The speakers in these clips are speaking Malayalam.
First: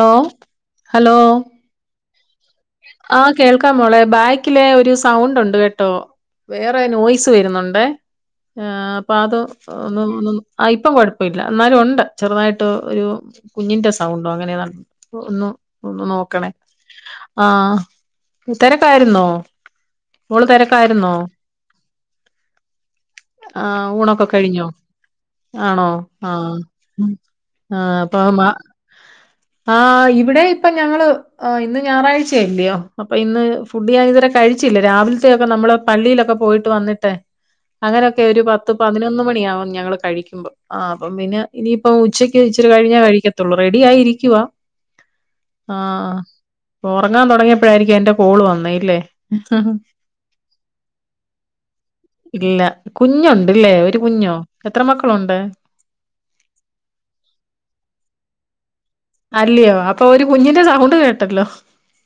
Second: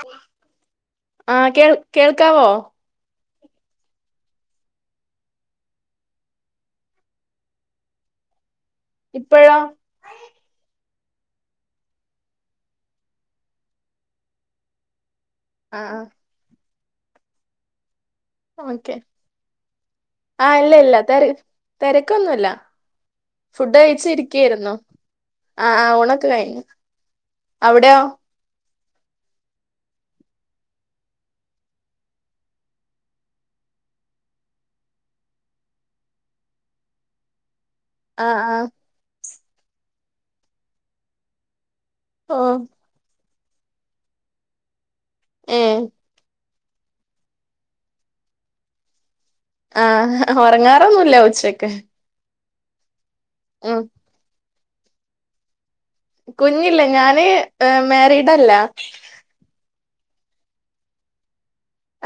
ഹലോ ഹലോ ആഹ് കേൾ കേൾക്കാവോ ആഹ് കേൾക്കാം മോളെ ബാക്കില് ഒരു സൗണ്ട് ഉണ്ട് കേട്ടോ വേറെ നോയ്സ് വരുന്നുണ്ടേ ഏഹ് അപ്പൊ അത് ഇപ്പഴോ ഒന്നും ഒന്നും ആഹ് ഇപ്പം കൊഴപ്പില്ല എന്നാലും ഒണ്ട് ചെറുതായിട്ട് ഒരു കുഞ്ഞിന്റെ സൗണ്ടോ അങ്ങനെ ഏതാണ്ട് ഒന്ന് ആഹ് ആഹ് ഒന്നു നോക്കണേ ആഹ് ഓക്കെ തെരക്കായിരുന്നോ മോള് ആഹ് ഇല്ല ഇല്ല തെരക്കായിരുന്നോ തെര തെരക്കൊന്നുല്ല ഫുഡ് ആഹ് കഴിച്ച് ഊണൊക്കെ കഴിഞ്ഞോ ഇരിക്കായിരുന്നു ആഹ് ആണോ ആഹ് ഊണൊക്കെ ആഹ് കഴിഞ്ഞു ആഹ് അവിടെയോ അപ്പൊ മാ ആഹ് ഇവിടെ ഇപ്പ ഞങ്ങള് ഇന്ന് ഞായറാ ച്ചല്ലിയോ അപ്പൊ ഇന്ന് ഫുഡ് ഞാൻ ഇതുവരെ കഴിച്ചില്ലാ രാവിലത്തെയൊക്കെ നമ്മള് പള്ളിയിലൊക്കെ പോയിട്ട് വന്നിട്ടേ അങ്ങനെയൊക്കെ ആഹ് ഒരു ആഹ് പത്ത് പതിനൊന്ന് മണിയാവും ഞങ്ങള് കഴിക്കുമ്പൊ ആഹ് അപ്പം പിന്നെ ഇനിയിപ്പം ഉച്ചക്ക് ഓഹ് ഇച്ചിരി കഴിഞ്ഞാ കഴിക്കത്തുള്ളൂ റെഡി ആയിരിക്കുവാ ഏഹ് ആഹ് ഒറങ്ങാൻ തൊടങ്ങിയപ്പോഴായിരിക്കും എന്റെ കോള് വന്നേല്ലേ ആഹ് ഒറങ്ങാറൊന്നുല്ല ഉച്ചക്ക് ഇല്ല കുഞ്ഞുണ്ടല്ലേ ഉം ഒരു കുഞ്ഞോ എത്ര മക്കളൊണ്ട് കുഞ്ഞില്ല ഞാന് മാരീഡല്ല അല്ലയോ അപ്പൊ ഒരു കുഞ്ഞിന്റെ സൗണ്ട് കേട്ടല്ലോ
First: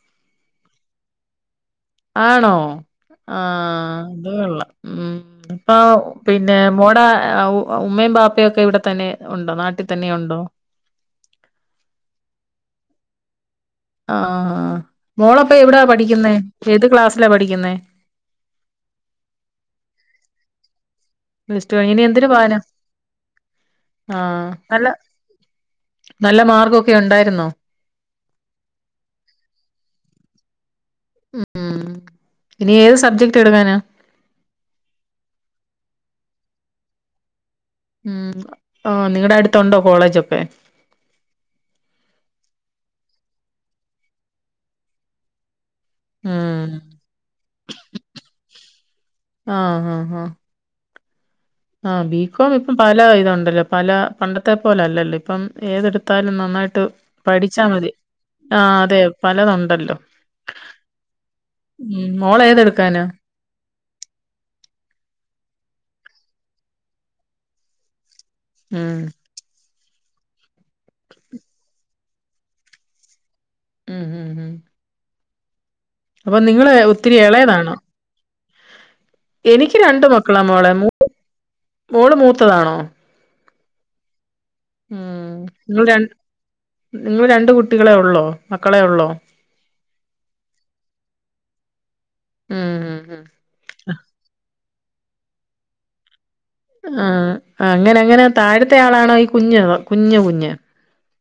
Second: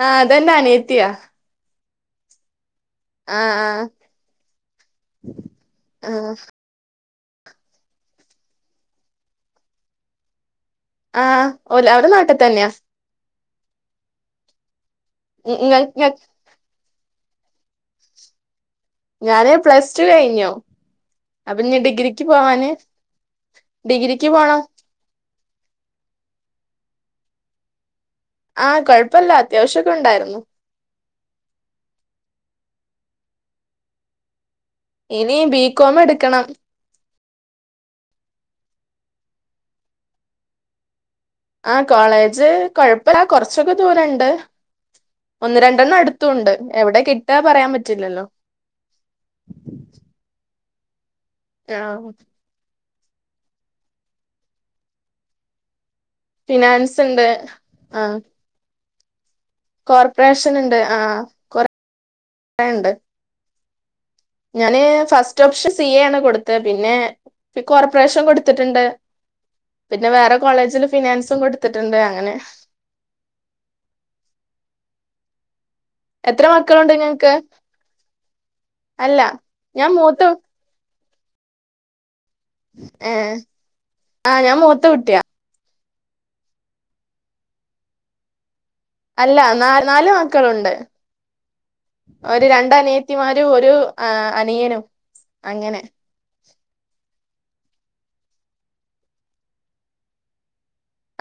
ആഹ് അതെന്റെ അനിയത്തിയാ ആണോ ആഹ് അത് കൊള്ളാം ഉം അപ്പൊ ആഹ് പിന്നെ മോടെ ഏഹ് ഉമ്മയും ബാപ്പയൊക്കെ ഇവിടെ തന്നെ ഒണ്ടോ നാട്ടി തന്നെ ഒണ്ടോ ആഹ് ഓല് അവര് നാട്ടി തന്നെയാ ആഹ് മോളപ്പോ ഇങ്ങ എവിടാ ഇങ്ങ പഠിക്കുന്നെ ഏത് ക്ലാസ്സിലാ പഠിക്കുന്നേ ഞാന് പ്ലസ് ടു കഴിഞ്ഞു അപ്പൊ പ്ലസ് ടു ഇനി കഴിഞ്ഞ് ഡിഗ്രിക്ക് എന്തിന് പോവാനാ? പോവാന് ഡിഗ്രിക്ക് ആഹ് പോണം നല്ല നല്ല മാർക്കൊക്കെ ഒണ്ടായിരുന്നോ ആഹ് കൊഴപ്പല്ലാ അത്യാവശ്യൊക്കെ ഒണ്ടായിരുന്നു ഉം ഇനി ഏത് സബ്ജക്ട് എടുക്കാനാ ഇനീ ബികോം എടുക്കണം ഉം ഓഹ് നിങ്ങടെ അടുത്തുണ്ടോ കോളേജൊക്കെ ആഹ് കോളേജ് കൊഴപ്പില്ല കൊറച്ചൊക്കെ ദൂരൊണ്ട് ഒന്ന് രണ്ടെണ്ണം അടു ത്തുണ്ട് ഉം എവിടെ കിട്ടുകാ പറയാൻ പറ്റില്ലല്ലോ ആഹ് ആഹ് ആഹ് ആ ആഹ് ബികോം ഇപ്പം പല ഇതൊണ്ടല്ലോ പല പണ്ടത്തെ പോലെല്ലല്ലോ ഇപ്പം ഏതെടുത്താലും നന്നായിട്ട് ഫിനാൻസ് ഉണ്ട് പഠിച്ചാ മതി ആ ആഹ് അതെ പലതൊ ണ്ടല്ലോ കോർപ്പറേഷൻ ഉണ്ട് ആ ഉം കൊറേ ഉണ്ട് മോളേതെടുക്കാനാ ഞാന് ഫസ്റ്റ് ഓപ്ഷൻ സി എ ആണ് കൊടുത്തെ പിന്നെ കോർപ്പറേഷൻ കൊടുത്തിട്ടുണ്ട് ഉം പിന്നെ വേറെ കോളേജില് ഫിനാൻസും കൊടുത്തിട്ടുണ്ട് അങ്ങനെ ഉം ഉം ഉം അപ്പൊ എത്ര നിങ്ങള് മക്കളുണ്ട് ഒത്തിരി ഇങ്ങക്ക് എളേതാണോ അല്ല എനിക്ക് ഞാൻ രണ്ട മൂത്ത മക്കളാ മോളെ മോള് മൂത്തതാണോ ഏഹ് ആഹ് ഞാൻ മൂത്തകുട്ടിയാ ഉം നിങ്ങൾ രണ്ട് നിങ്ങൾ രണ്ട് കുട്ടികളെ ഒള്ളോ മക്കളെ ഒള്ളോ അല്ല നാ നാല് മക്കളുണ്ട് ഒരു ഉം രണ്ടനിയ ഉം ഉം ത്തിമാരും ഒരു അനിയനും അങ്ങനെ ആ അങ്ങനെ അങ്ങനെ താഴത്തെ ആളാണോ ഈ കുഞ്ഞ് കുഞ്ഞ് കുഞ്ഞ്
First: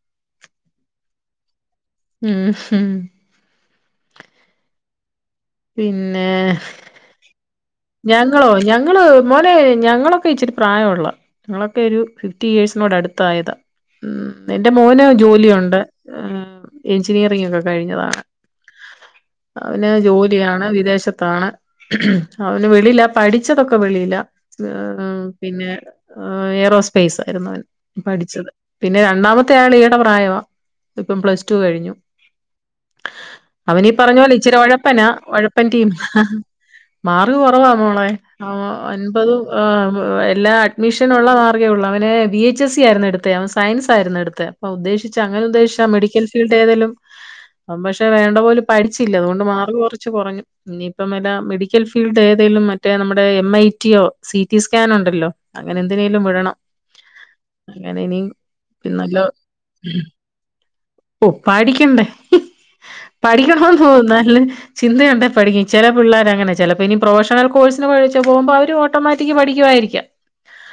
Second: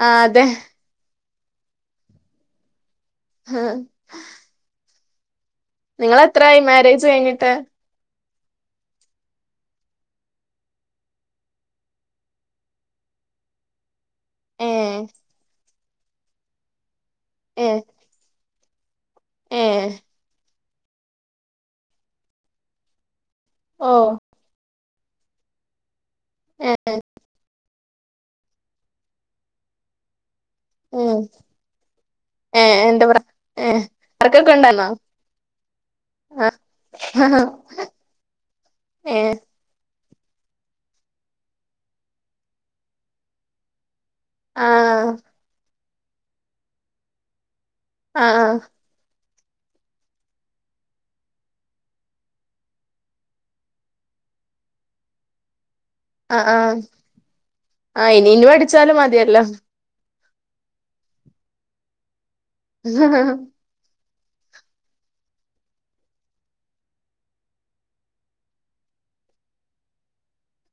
ആഹ് അതെ ഉം ഹും ആഹ പിന്നെ നിങ്ങളെത്രായി മാരേജ് കഴിഞ്ഞിട്ട് ഞങ്ങളോ ഞങ്ങള് മോനെ ഞങ്ങളൊക്കെ ഇച്ചിരി പ്രായഒള്ള ഞങ്ങളൊക്കെ ഒരു ഫിഫ്റ്റി ഇയേഴ്സിനോട് അടുത്തായതാ ഉം ഏ എന്റെ മോന് ജോലിയൊണ്ട് എഞ്ചിനീയറിങ്ങൊക്കെ ഏ കഴിഞ്ഞതാണ് ഏ അവന് ജോലിയാണ് വിദേശത്താണ് അവന് വെളീല പഠിച്ചതൊക്കെ ഓ വെളീല പിന്നെ എ ഏ ഏറോസ്പേസ് ആരുന്നു അവൻ പഠിച്ചത് പിന്നെ രണ്ടാമത്തെ ആൾ ഈയാടെ പ്രായവാ ഉം ഇപ്പം പ്ലസ് ടു കഴിഞ്ഞു ഏ എന്റെ പ്ര ഏ അവനീ പറഞ്ഞ പോലെ വർക്കൊക്കെ ഇച്ചിരി ഉണ്ടായിരുന്നോ ഒഴപ്പനാ ഒഴപ്പൻ ടീം ആ മാർഗ് കുറവാ മോളെ ആ ഏ അൻപത് ആ എല്ലാ അഡ്മിഷന് ഒള്ള മാർഗേ ഉള്ളൂ അവനെ വി എച്ച് സി ആയിരുന്നു എടുത്തെ അവ് സയൻസ് ആരുന്നെടുത്തെ ആ അപ്പ ഉദ്ദേശിച്ച അങ്ങനെ ഉദ്ദേശിച്ച മെഡിക്കൽ ഫീൽഡ് ഏതേലും അവൻ പക്ഷെ ആ വേണ്ട പോലു ആ പഠിച്ചില്ല അതുകൊണ്ട് മാർഗ് കൊറച്ച് കൊറഞ്ഞു ഇനിയിപ്പം വല്ല മെടി ക്കൽ ഫീൽഡ് ഏതേലും മറ്റേ നമ്മുടെ എം ഐ ടി യോ സി ടി സ്കാനോണ്ടല്ലോ അങ്ങനെ എന്തിനേലും ആ വിടണം അങ്ങനെ ആ ഇനി പഠിച്ചാലും പിന്നല്ലോ മതിയല്ലോ ഓ പഠിക്കണ്ടേ പഠിക്കണോ ഓ നല്ല ചിന്ത ഒണ്ടേ പഠിക്കും ചില പിള്ളേരങ്ങനെ ചിലപ്പോ ഇനി പ്രൊഫഷണൽ കോഴ്സിന് പഴിച്ച് പോകുമ്പോ അവര് ഓട്ടോമാറ്റിക്ക് പഠിക്കുമായിരിക്കാം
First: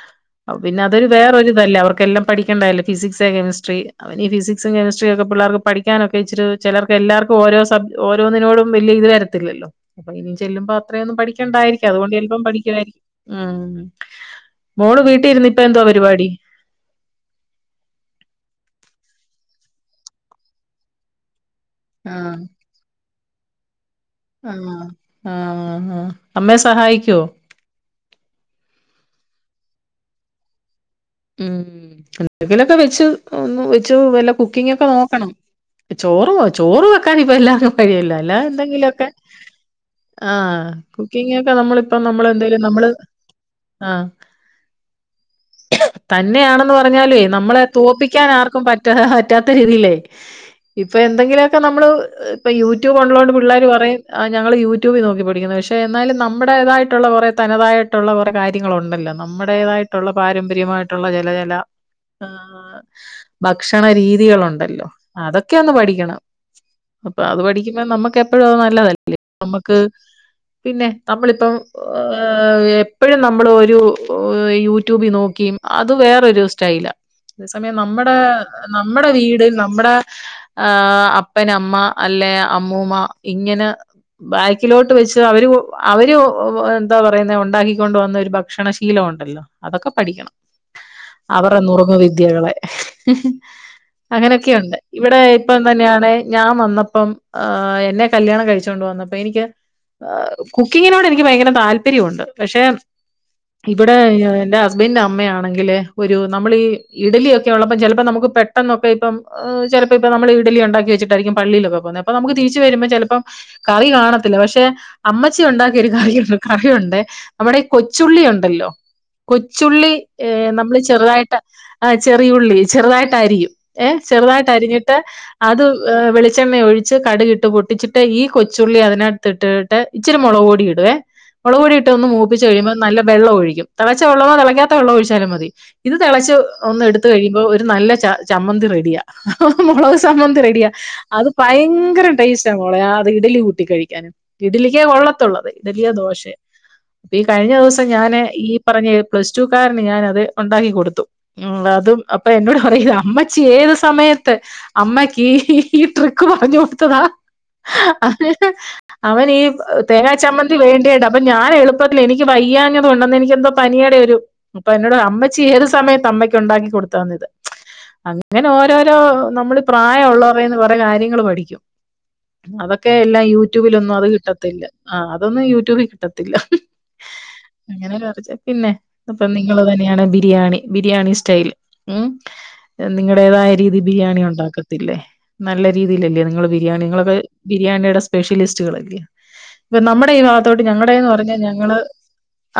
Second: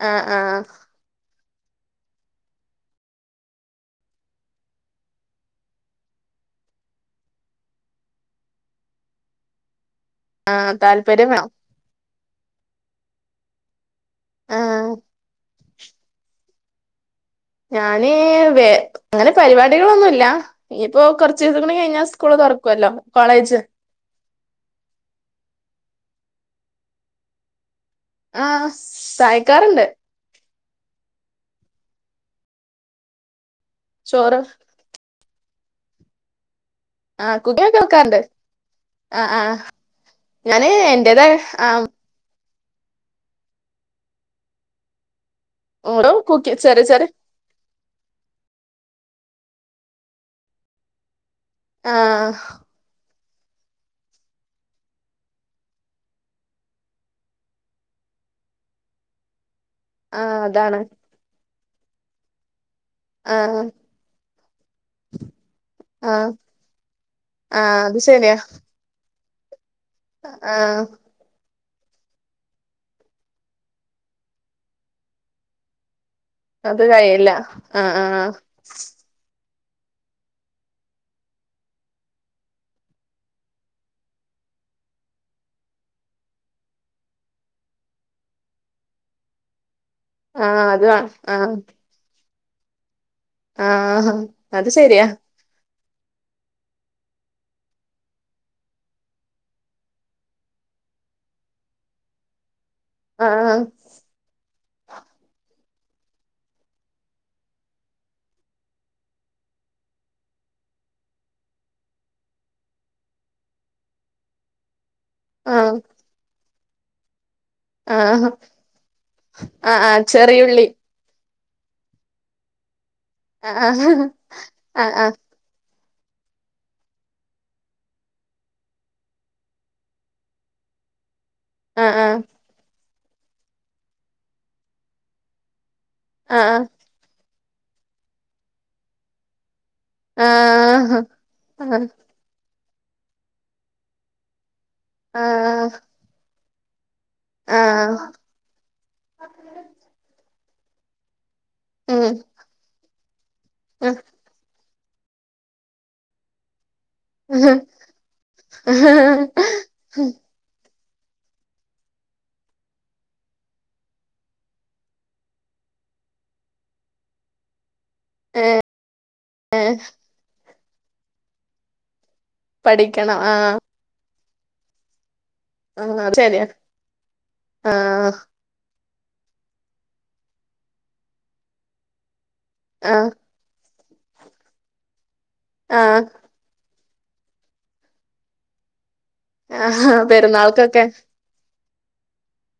ആ ആ അപ്പപ്പിന്നെ അതൊരു വേറെ ഒരു ഇതല്ലേ അവർക്കെല്ലാം പഠിക്കെണ്ടതല്ലേ ഫിസിക്സ് കെമിസ്ട്രി അവന് ഈ ഫിസിക്സും കെമസ്ട്രിയൊക്കെ പിള്ളേർക്ക്‌ പഠിക്കാനൊക്കെ ഇച്ചിരി ചെലർക്ക് എല്ലാർക്കും ഓരോ സബ് ഓ ഓരോന്നിനോടും വലിയ ഇത് വരത്തില്ലോ അപ്പൊ ഇനി ആ ചെല്ലുമ്പോ അത്രയൊന്നും താല്പര്യം വേണം പഠിക്കേണ്ടാരി ക്കും അതുകൊണ്ട് ചെല്പ്പം പഠിക്കുവാരിക്കും ഉം ആ മോള് വീട്ടിലിരുന്ന് ഇപ്പ എന്തുവാ പരിപാടി ഞാന് വെ അങ്ങനെ പരിപാടികളൊന്നുല്ല ഇനിയിപ്പോ കൊറച്ച് ദിവസങ്കൂടി കഴി ഞാ സ്കൂള് ആഹ് തൊറക്കുവല്ലോ കോളേജ് ആഹ് ആഹ് ഹാ അമ്മയെ സഹായിക്കുവോ ആഹ് സഹായിക്കാറുണ്ട് ഉം എന്തെങ്കിലൊക്കെ വെച്ച് ഒന്ന് വെച്ച് വല്ല ചോറ് കുക്കിങ്ങൊക്കെ നോക്കണം ചോറുവോ ചോറ് വെക്കാൻ ആ ഇപ്പ കുക്കിംഗ് എല്ലാരും ഒക്കെ കഴിയേല വെക്കാറുണ്ട് അല്ലാതെന്തെങ്കിലൊക്കെ ആ ആ ആഹ് ഞാന് എന്റേതായ കുക്കിങ്ങൊക്കെ ആ നമ്മളിപ്പ നമ്മള് എന്തേ ലും നമ്മള് ആഹ് ഓരോ കുക്കി തന്നെയാണെന്ന് ചെറിയ ചെറിയ പറഞ്ഞാലുവേ നമ്മളെ തോപ്പിക്കാൻ ആർക്കും പറ്റാ പറ്റാത്ത രീതീലെ ഇപ്പൊ എന്തെങ്കിലുമൊക്കെ നമ്മള് ആ ഇപ്പ യൂ ട്യൂബ് ഉള്ളോണ്ട് പിള്ളേർ പറയും ഞങ്ങൾ യൂട്യൂബിൽ നോക്കി പഠിക്കുന്ന് പക്ഷേ എന്നാലും നമ്മടേതായിട്ടുള്ള കൊറേ തനതായി് ട്ട്ള്ളകൊറെ കാര്യങ്ങളൾ ഉണ്ടല്ലോ നമ്മുടേതായിട്ടുള്ള ആ അതാണ് പാരമ്പര്യമായിട്ടുള്ള ചെലചെല ആഹ്- ആ ഭക്ഷണ രീതികളുണ്ടല്ലോ അതൊക്കെയ ഒന്ന് ആ പഠിക്കണം. അപ്പൊ അത് ആ പഠിക്കുമ്പ അത് നമ്മുക്ക് ശരിയാ എപ്പോഴും അത് നല്ലതല്ല്യോ നമ്മുക്ക് ആ പിന്നെ നമ്മളിപ്പം എപ്പോഴും നമ്മള് ഒരു യൂട്യൂബിൽ നോക്കി അത് വേറൊരു അത് സ്റ്റൈലാ കഴിയില്ല അതേ സമയം ആ ആ നമ്മുടെ നമ്മടെ വീട് നമ്മെടെ ആഹ് അപ്പനമ്മ അല്ലെ അമ്മൂമ്മ ഇങ്ങനെ ബാക്കിലോട്ട് വെച്ച് അവര് അവര് എന്താ പറയുന്ന ഉണ്ടാക്കിക്കൊണ്ട വന്ന ഒരു ഭക്ഷണശീലം ഉണ്ടല്ലോ. അതൊക്കെ പഠിക്കണം. ആഹ് അത്അ അവരെ നുറുങ്ങു വിദ്യകളെ. ആ അത് അങ്ങനൊക്കെയുണ്ട്. ശരിയാ ഇവിടെ ഇപ്പം തന്നെയാണേ ഞാൻ വന്നപ്പം അഹ് എന്നെ കല്യാണം കഴിച്ചോണ്ട് വന്നപ്പോ എനിക്ക് കുക്കിങ്ങിനോട് എനിക്ക് ഭയങ്കര താല്പര്യമുണ്ട് പക്ഷെ ആ ഇവിടെ യൊ എന്റെ ഹസ്ബൻഡന്റെ അമ്മയാ ങ്കില് ഒരു നമ്മൾ ഈ ഇഡലിക്കെ ഉള്ളപ്പ ചെലപ്പോ നമുക്ക് പെട്ടെന്നൊക്കെ ഇപ്പം ചലപ്പോ ഇപ്പം നമ്മള് ഇഡലിണ്ടക്കി വെച്ചിട്ടരിക്കും പള്ളിയിലൊക്കെ പോന്നെ അപ്പ നമക്ക് തിരിച്ച വരുമ്പോ ചെലപ്പം കറി കാണത്തില്ല പക്ഷെ അമ്മച്ചി ആ ഉണ്ടാക്കിയ ഒരു കറിയുണ്ട് കറിയൊണ്ടെ- നമ്മടെ ആ കൊച്ചുള്ളി ഒണ്ടല്ലോ ആ ആ കൊച്ചുള്ളി എ ചെറിയുള്ളി നമ്മള് ചെറുതായിട്ട് അ ചെറിയുള്ളി ചെറുതായിട്ട് ആ അരിയും ആ ഏഹ് ചെറുതായിട്ട് ആ അരിഞ്ഞിട്ട് ആ അത് വെളിച്ചെണ്ണയ ഒഴിച്ച് കടുകിട്ട് പൊട്ടിച്ചിട്ട് ഈ കൊച്ചുള്ളി അതിനത്ത്ട്ടിട്ട്. ഇച്ചിരി മൊളൊടിയിടുവേ- ആ ആ മൊളൊടിട്ടൊന്ന് മൂപ്പിച്ച കഴിയുമോ നല്ല വെള്ള ഒഴിക്കും. തിളച്ച വെള്ളമോതിള ക്കാത്ത വെള്ളം ഒഴിച്ചാലും മതി. ഇത് തെളച്ച് ആ ആ ഒന്ന് എടുത്ത കഴിയുമ്പോ ഒരു നല്ല ച ചമ്മന്തി റെഡിയ മൊളവ് ചമ്മന്തി റെഡിയാ. അത് ഭയങ്കര ടേസ്റ്റാ മോളെ അത് ഇഡലി കൂട്ടി കഴിക്കാൻ. ഇഡലിക്കേ ആ കൊള്ളത്തുള്ളത് ഇഡലിയെ ദോശയെ? ഈ കഴിഞ്ഞ ദിവസം ആ ഞാന് ഈ പറഞ്ഞ പ്ലസ് ടു കാരന് ഞാന അത് ഒണ്ടാക്കി കൊടുത്തു. ഉം അതും അപ്പൊ എന്നോട് പറയത് അമ്മച്ചി ഏത് സമയത്ത് അമ്മക്ക് ഈ ട്രിക്ക് പറഞ്ഞ കൊടു ത്തതാ. അവന ഈ തേങ്ങാ ചമ്മന്തി വേണ്ടിയ ഡ അപ്പൊ ഞാൻ എളുപ്പത്തില് എനിക്ക് വയ്യാഞ്ഞതു ഉണ്ടെന്ന് എനിക്ക് എന്തോ പനിയുടെ ഒരു അപ്പൊ എന്നോട് അമ്മച്ചീ ഏത് സമയത്ത് അമ്മയ്ക്ക് ഒണ്ടാക്കി കൊടുത്തതി ഇത് അങ് അങ്ങനെ ഓരോരോ നമ്മള് പ്രായം ഒള്ളറയ്യ്ന്ന് കൊറെ കാര്യങ്ങള് പഠിക്കും. അതൊക്കെ പഠിക്കണം എല്ലാം ആ യൂട്യൂബിലൊന്നും അത് കിട്ടത്തില്ല അഹ് അതൊന്നും യൂ ആ റ്റുബി അത് കിട്ടത്തില്ല. ശരിയാ ആ അങ്ങനെ കൊറച്ച് പിന്നെ ഇപ്പം നിങ്ങള് തന്നെയാണ് ബിരിയാണി ബിരിയാണി സ്റ്റൈൽ ഉം ആ നിങ്ങളടേതായ രീതി ബിരിയാണി ഉണ്ടാക്കത്തില്ലേ നല്ല ആ രീതിയിലല്ലേ നിങ്ങള് ബിരിയാണി നിങ്ങളത് ബിരിയാണിയുടെ സ്പെഷ്യലിസ്റ്റുകളല്ലേ. ഇപ്പൊ ആഹാ നമ്മുടെ ഈ ഭാഗത്തോട്ട് പെരുന്നാൾക്കൊക്കെ ഞങ്ങളുടെന്ന് പറഞ്ഞാ ഞങ്ങള്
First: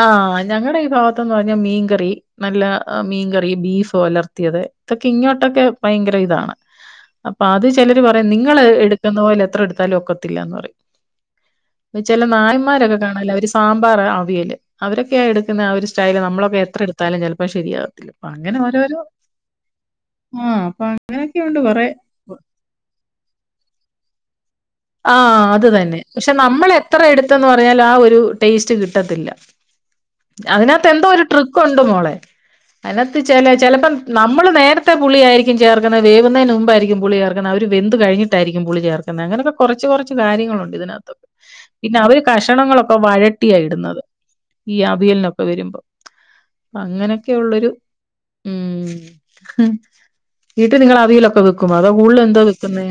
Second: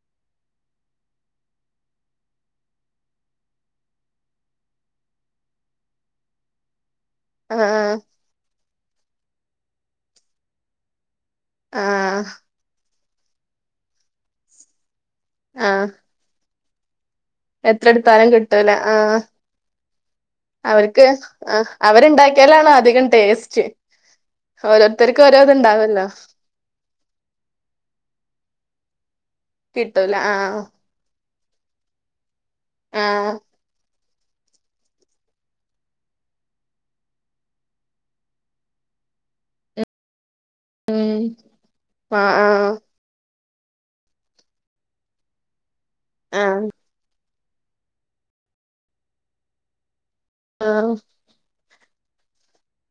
ആഹ് ഞങ്ങടെ ഈ ഭാഗത്തന്ന് പറഞ്ഞ മീൻകറി നല്ല മീൻകറി ബീഫോ ഒലർത്തിയത് ഇതൊക്കെ ഇങ്ങോട്ടൊക്കെ ഭയങ്കര ഇതാണ്. അപ്പൊ അത് ആഹ് ചെലര് പറയാം നിങ്ങള് എടുക്കുന്ന പോലെ എത്ര എടുത്താലും ഒക്കത്തില്ലന്ന് പറയും. എന്ന ആഹ് ചില നായമാരൊക്കെ കാണാ അവര് സാമ്പാർ അവിയല് അവരക്കെയ എടുക്കുന്ന ഒരു ആഹ് നമ്മളൊക്ക എത്ര എടുത്താലും ചെല എത്ര എടുത്താലും കിട്ടൂല ആഹ് ആ അപ്പൊ അവർക്ക് അങ്ങനെയൊക്കെയുണ്ട് ആഹ് കൊറേ. അവരുണ്ടാക്കി ക്യാലാണ് അധികം ടേസ്റ്റ്. ഓരോരുത്തർക്ക് ഓരോ ആഹ് അത് തന്നെ. ഇത്ണ്ടാവല്ലോ പക്ഷെ നമ്മൾ എത്ര എടുത്തെന്ന് പറഞ്ഞാലും ആ ഒരു ടേസ്റ്റ് കിട്ടത്തില്ല. കിട്ടൂല ആഹ്. ത്തെന്തോ ഒരു ട്രിക്കുണ്ട് മോളെ. അതിനകത്ത് ആഹ് ചെലെ ചെലപ്പം നമ്മള് നേരത്തെ പുളിയായിരിക്കും ചേർക്കുന്നെ വേവുന്നേന് മുമ്പായിരിക്കും പുളി ചേർക്ണ അവര് വെന്ത് കഴിഞ്ഞിട്ടായിരിക്കും പുളി ചേർ ക്ക്ന്നെ. അങ്ങനൊക്കെ കൊറച്ച് കൊറച്ച് കാര്യങ്ങളുണ്ട് ഉം ഇതിനകത്തൊക്കെ. പിന്നെ അവര് ആഹ് ആഹ് കഷണങ്ങളൊ ക്കെ വഴട്ടിയാ ഇടുന്നത് ഈ അവിയലിനൊക്കെ വരുമ്പം. ആഹ് അങ്ങനെ ക്കെ ഉള്ളൊരു, ഉം വീട്ടി ആഹ് നിങ്ങള് അവിയലൊക്കെ വെ ക്കും അതോ കൂടുതല് എന്തോ വെക്കുന്നേ.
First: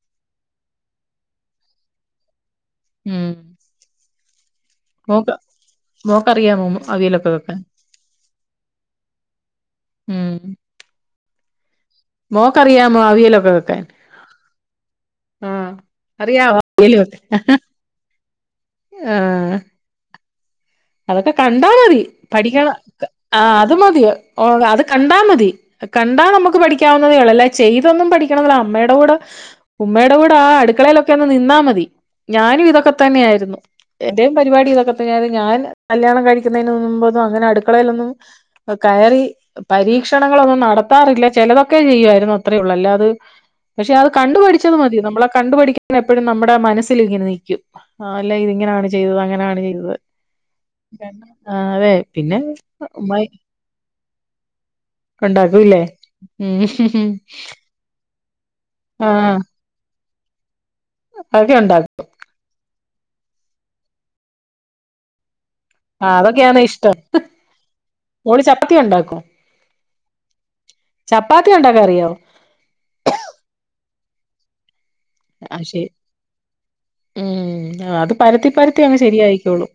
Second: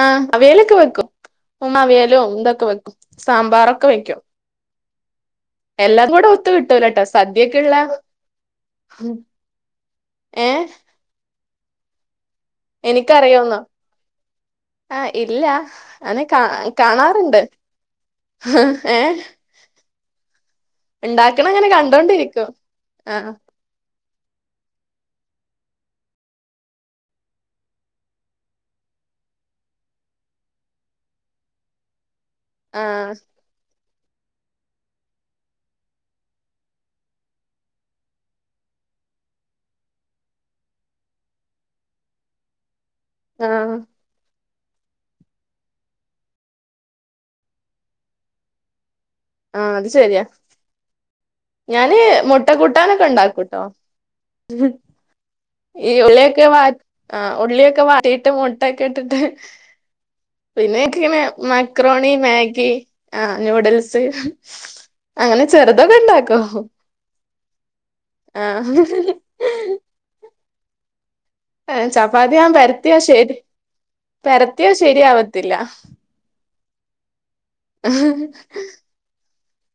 ആഹ് അവിയലൊക്കെ വെക്കും. ഉമ്മ അവിയലും ഇതൊക്കെ വെക്കും ഉം സാമ്പാറൊക്കെ വെക്ക്യും. മോക്ക് എല്ലാതും കൂടെ ഒത്ത് മോക്കറിയാമോ കിട്ടുലട്ടോ അവിയലൊക്കെ വെക്കാൻ സദ്യക്ക് ള്ളെ. ഉം. മോക്കറിയാമോ അവിയലൊക്കെ എനിക്കറിയോന്നോ വെക്കാൻ? ആഹ് ഇല്ല ആഹ് അങ്നെ കാ അറിയാവോ അവിയല് വെക്കാൻ കാണാറ്ണ്ട്. ഹഹ് ഏഹ് ആഹ് അതൊക്കെ ഇണ്ടാക്കണ കണ്ടാ അങ്ങനെ മതി കണ്ടോണ്ടിരിക്കും പഠിക്കണ ആഹ് അത് മതി ഓഹ് അത് കണ്ടാ മതി. കണ്ടാ നമുക്ക് പഠിക്കാവുന്നതേ ഒള്ള് അല്ലാതെ ചെയ്തൊന്നും പഠിക്കണം ന്നല്ല. അമ്മയുടെ കൂടെ ഉമ്മയുടെ കൂടെ ആ അടുക്കളയിലൊക്കെ ഒന്ന് നിന്നാ മതി. ഞാനും ഇതൊക്കെ ആഹ് തന്നെയായിരുന്നു. എന്റെയും പരിപാടി ഇതൊക്കെ തന്നെയായിരുന്നു ഞാൻ കല്യാണം കഴിക്ക്ന്നേന് മുമ്പൊന്നും അങ്ങനെ അടുക്കളയിലൊന്നും കയറി പരീക്ഷണങ്ങളൊന്നും നടത്താറില്ല ചെലതൊക്കെ ചെയ്യുവായിരുന്നു അത്രേ ഉള്ളൂ അല്ലാത് ആഹ് പക്ഷെ അത് കണ്ടു പഠിച്ചത് മതി നമ്മളാ കണ്ടു പഠിക്ക്ന്നെ എപ്പഴും നമ്മുടെ മനസ്സിൽ ഇങ്ങനെ നിക്കും. ആഹ് അല്ലാ ഇത് ഇങ്ങനാണ് ചെയ്തത് അങ്ങ ആഹ് അത് ശരിയാ. ആഹ് അതെ ഞാന് പിന്നെ മുട്ട കൂട്ടാനൊക്കെ ഉമ്മായി ഉണ്ടാക്കൂട്ടോ. ഉ ഉണ്ടാക്കൂല്ലേ ഈ ഉള്ളിയൊക്കെ വാ ഉം ആഹ് ഉള്ളിയൊക്കെ വാട്ടീട്ട് മുട്ടയൊക്കെ ഇട്ടിട്ട്. ആഹ് പിന്നെ ഇൻക്ക്ങ്ങനെ അതൊക്കെ ഉണ്ടാക്കും മാക്രോണി മാഗി ആഹ് ന്യൂഡിൽസ് അങ്ങനെ ചെറുതൊക്കെ ആഹ് ഇണ്ടാക്കും. അതൊക്കെയാണ് ഇഷ്ടം മോള് ചപ്പാത്തി ഉണ്ടാക്കും ചപ്പാത്തി ഏഹ് ഉണ്ടാക്കാൻ അറിയാവോ ചപ്പാത്തി ഞാൻ പരത്തിയാ ശരി പരത്തിയാ ശരിയാവത്തില്ല. ആഹ് ശരി ഉം അത് പരത്തി പരത്തി അങ്ങ് ശരിയായിക്കോള്ളൂ.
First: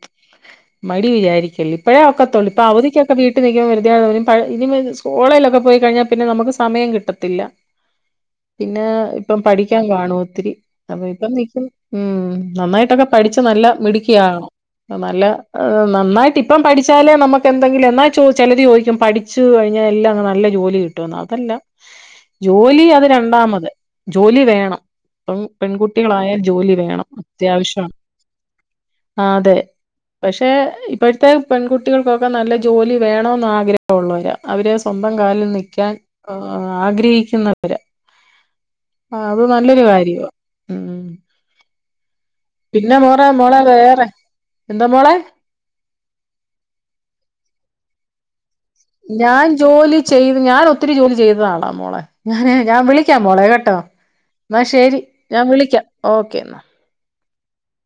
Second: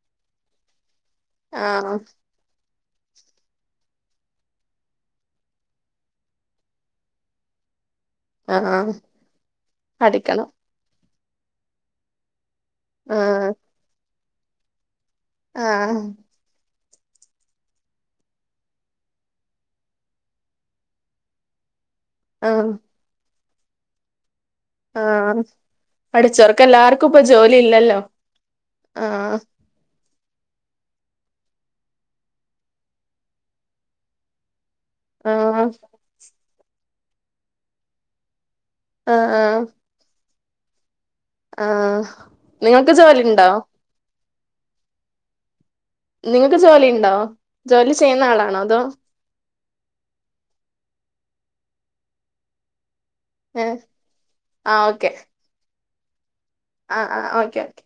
മടി വിചാ രിക്കല്ല്. ആഹ് ഇപ്പഴേ ഒക്കത്തുള്ളൂ ഇപ്പ അവധിക്കൊ ക്കെ വീട്ടി നിക്കുമ്പം വെറുതെ യാണോലും പഴം ഇനി [unintelligible] സ്‌കൂളേലൊക്കെ പോയി കഴിഞ്ഞാ പിന്നെ നമക്ക് സമയം കിട്ടത്തില്ല. [inaudible] പിന്നെ ആഹ് ഇപ്പം പഠിക്കാൻ കാണും പഠിക്കണം ഒത്തിരി. അപ്പൊ ഇപ്പം നിക്കും ഉം നന്നായി ട്ടൊക്കെ പഠിച്ച് ആഹ് നല്ല മിടുക്കിയാകണം. നല്ല ആഹ് നന്നായിട്ടി പ്പം പഠിച്ചാലേ നമുക്ക് എന്തങ്കിലും എന്നാ ചോ ചെലര് ചോദിക്കും പഠിച്ചു കഴിഞ്ഞാ എല്ലാം അങ്ങ് നല്ല ജോലി കിട്ടുമെന്ന് അതല്ല. ആഹ് ജോലി അത് രണ്ടാമത് ജോലി വേണം. ഇപ്പം ആഹ് പെൺകുട്ടികളായാൽ ജോ പഠിച്ചോർക്ക് ലി വേണം എല്ലാർക്കും ഇപ്പൊ ജോലി അത്യാവശ്യാണ് ഇല്ലല്ലോ ആഹ് അതെ. പക്ഷെ ഇപ്പഴ്ത്തെ പെൺകുട്ടികൾക്കൊക്കെ നല്ല ജോലി വേണോന്ന് ആഗ്ര ഹ ഉള്ളവരാ. അവര് സ്വന്തം കാലിൽ ആഹ് നിക്കാൻ ആഗ്രഹിക്കുന്നവരാ. ആഹ് അത് നല്ലൊരു കാര്യവാ ഉം. ആഹ് ആഹ്. നിങ്ങൾക്ക് പിന്നെ ജോലി മോറെ ഉണ്ടോ മോളെ വേറെ എന്താ മോളെ നിങ്ങൾക്ക് ജോലി ഇണ്ടോ ജോലി ചെയ്യുന്ന ആളാണോ അതോ. ഞാൻ ജോലി ചെയ്ത് ഞാൻ ഒത്തിരി ജോലി ചെയ്തതാണ് മോളെ. ഞാന് ഞാൻ വിളി വിളിക്കാം മോളെ കേട്ടോ ഏഹ് എന്നാ ആഹ് ശരി ഓക്കെ ഞാൻ വിളിക്കാം ഓക്കെ എന്നാ ആഹ് ആഹ് ഓക്കേ ഓക്കേ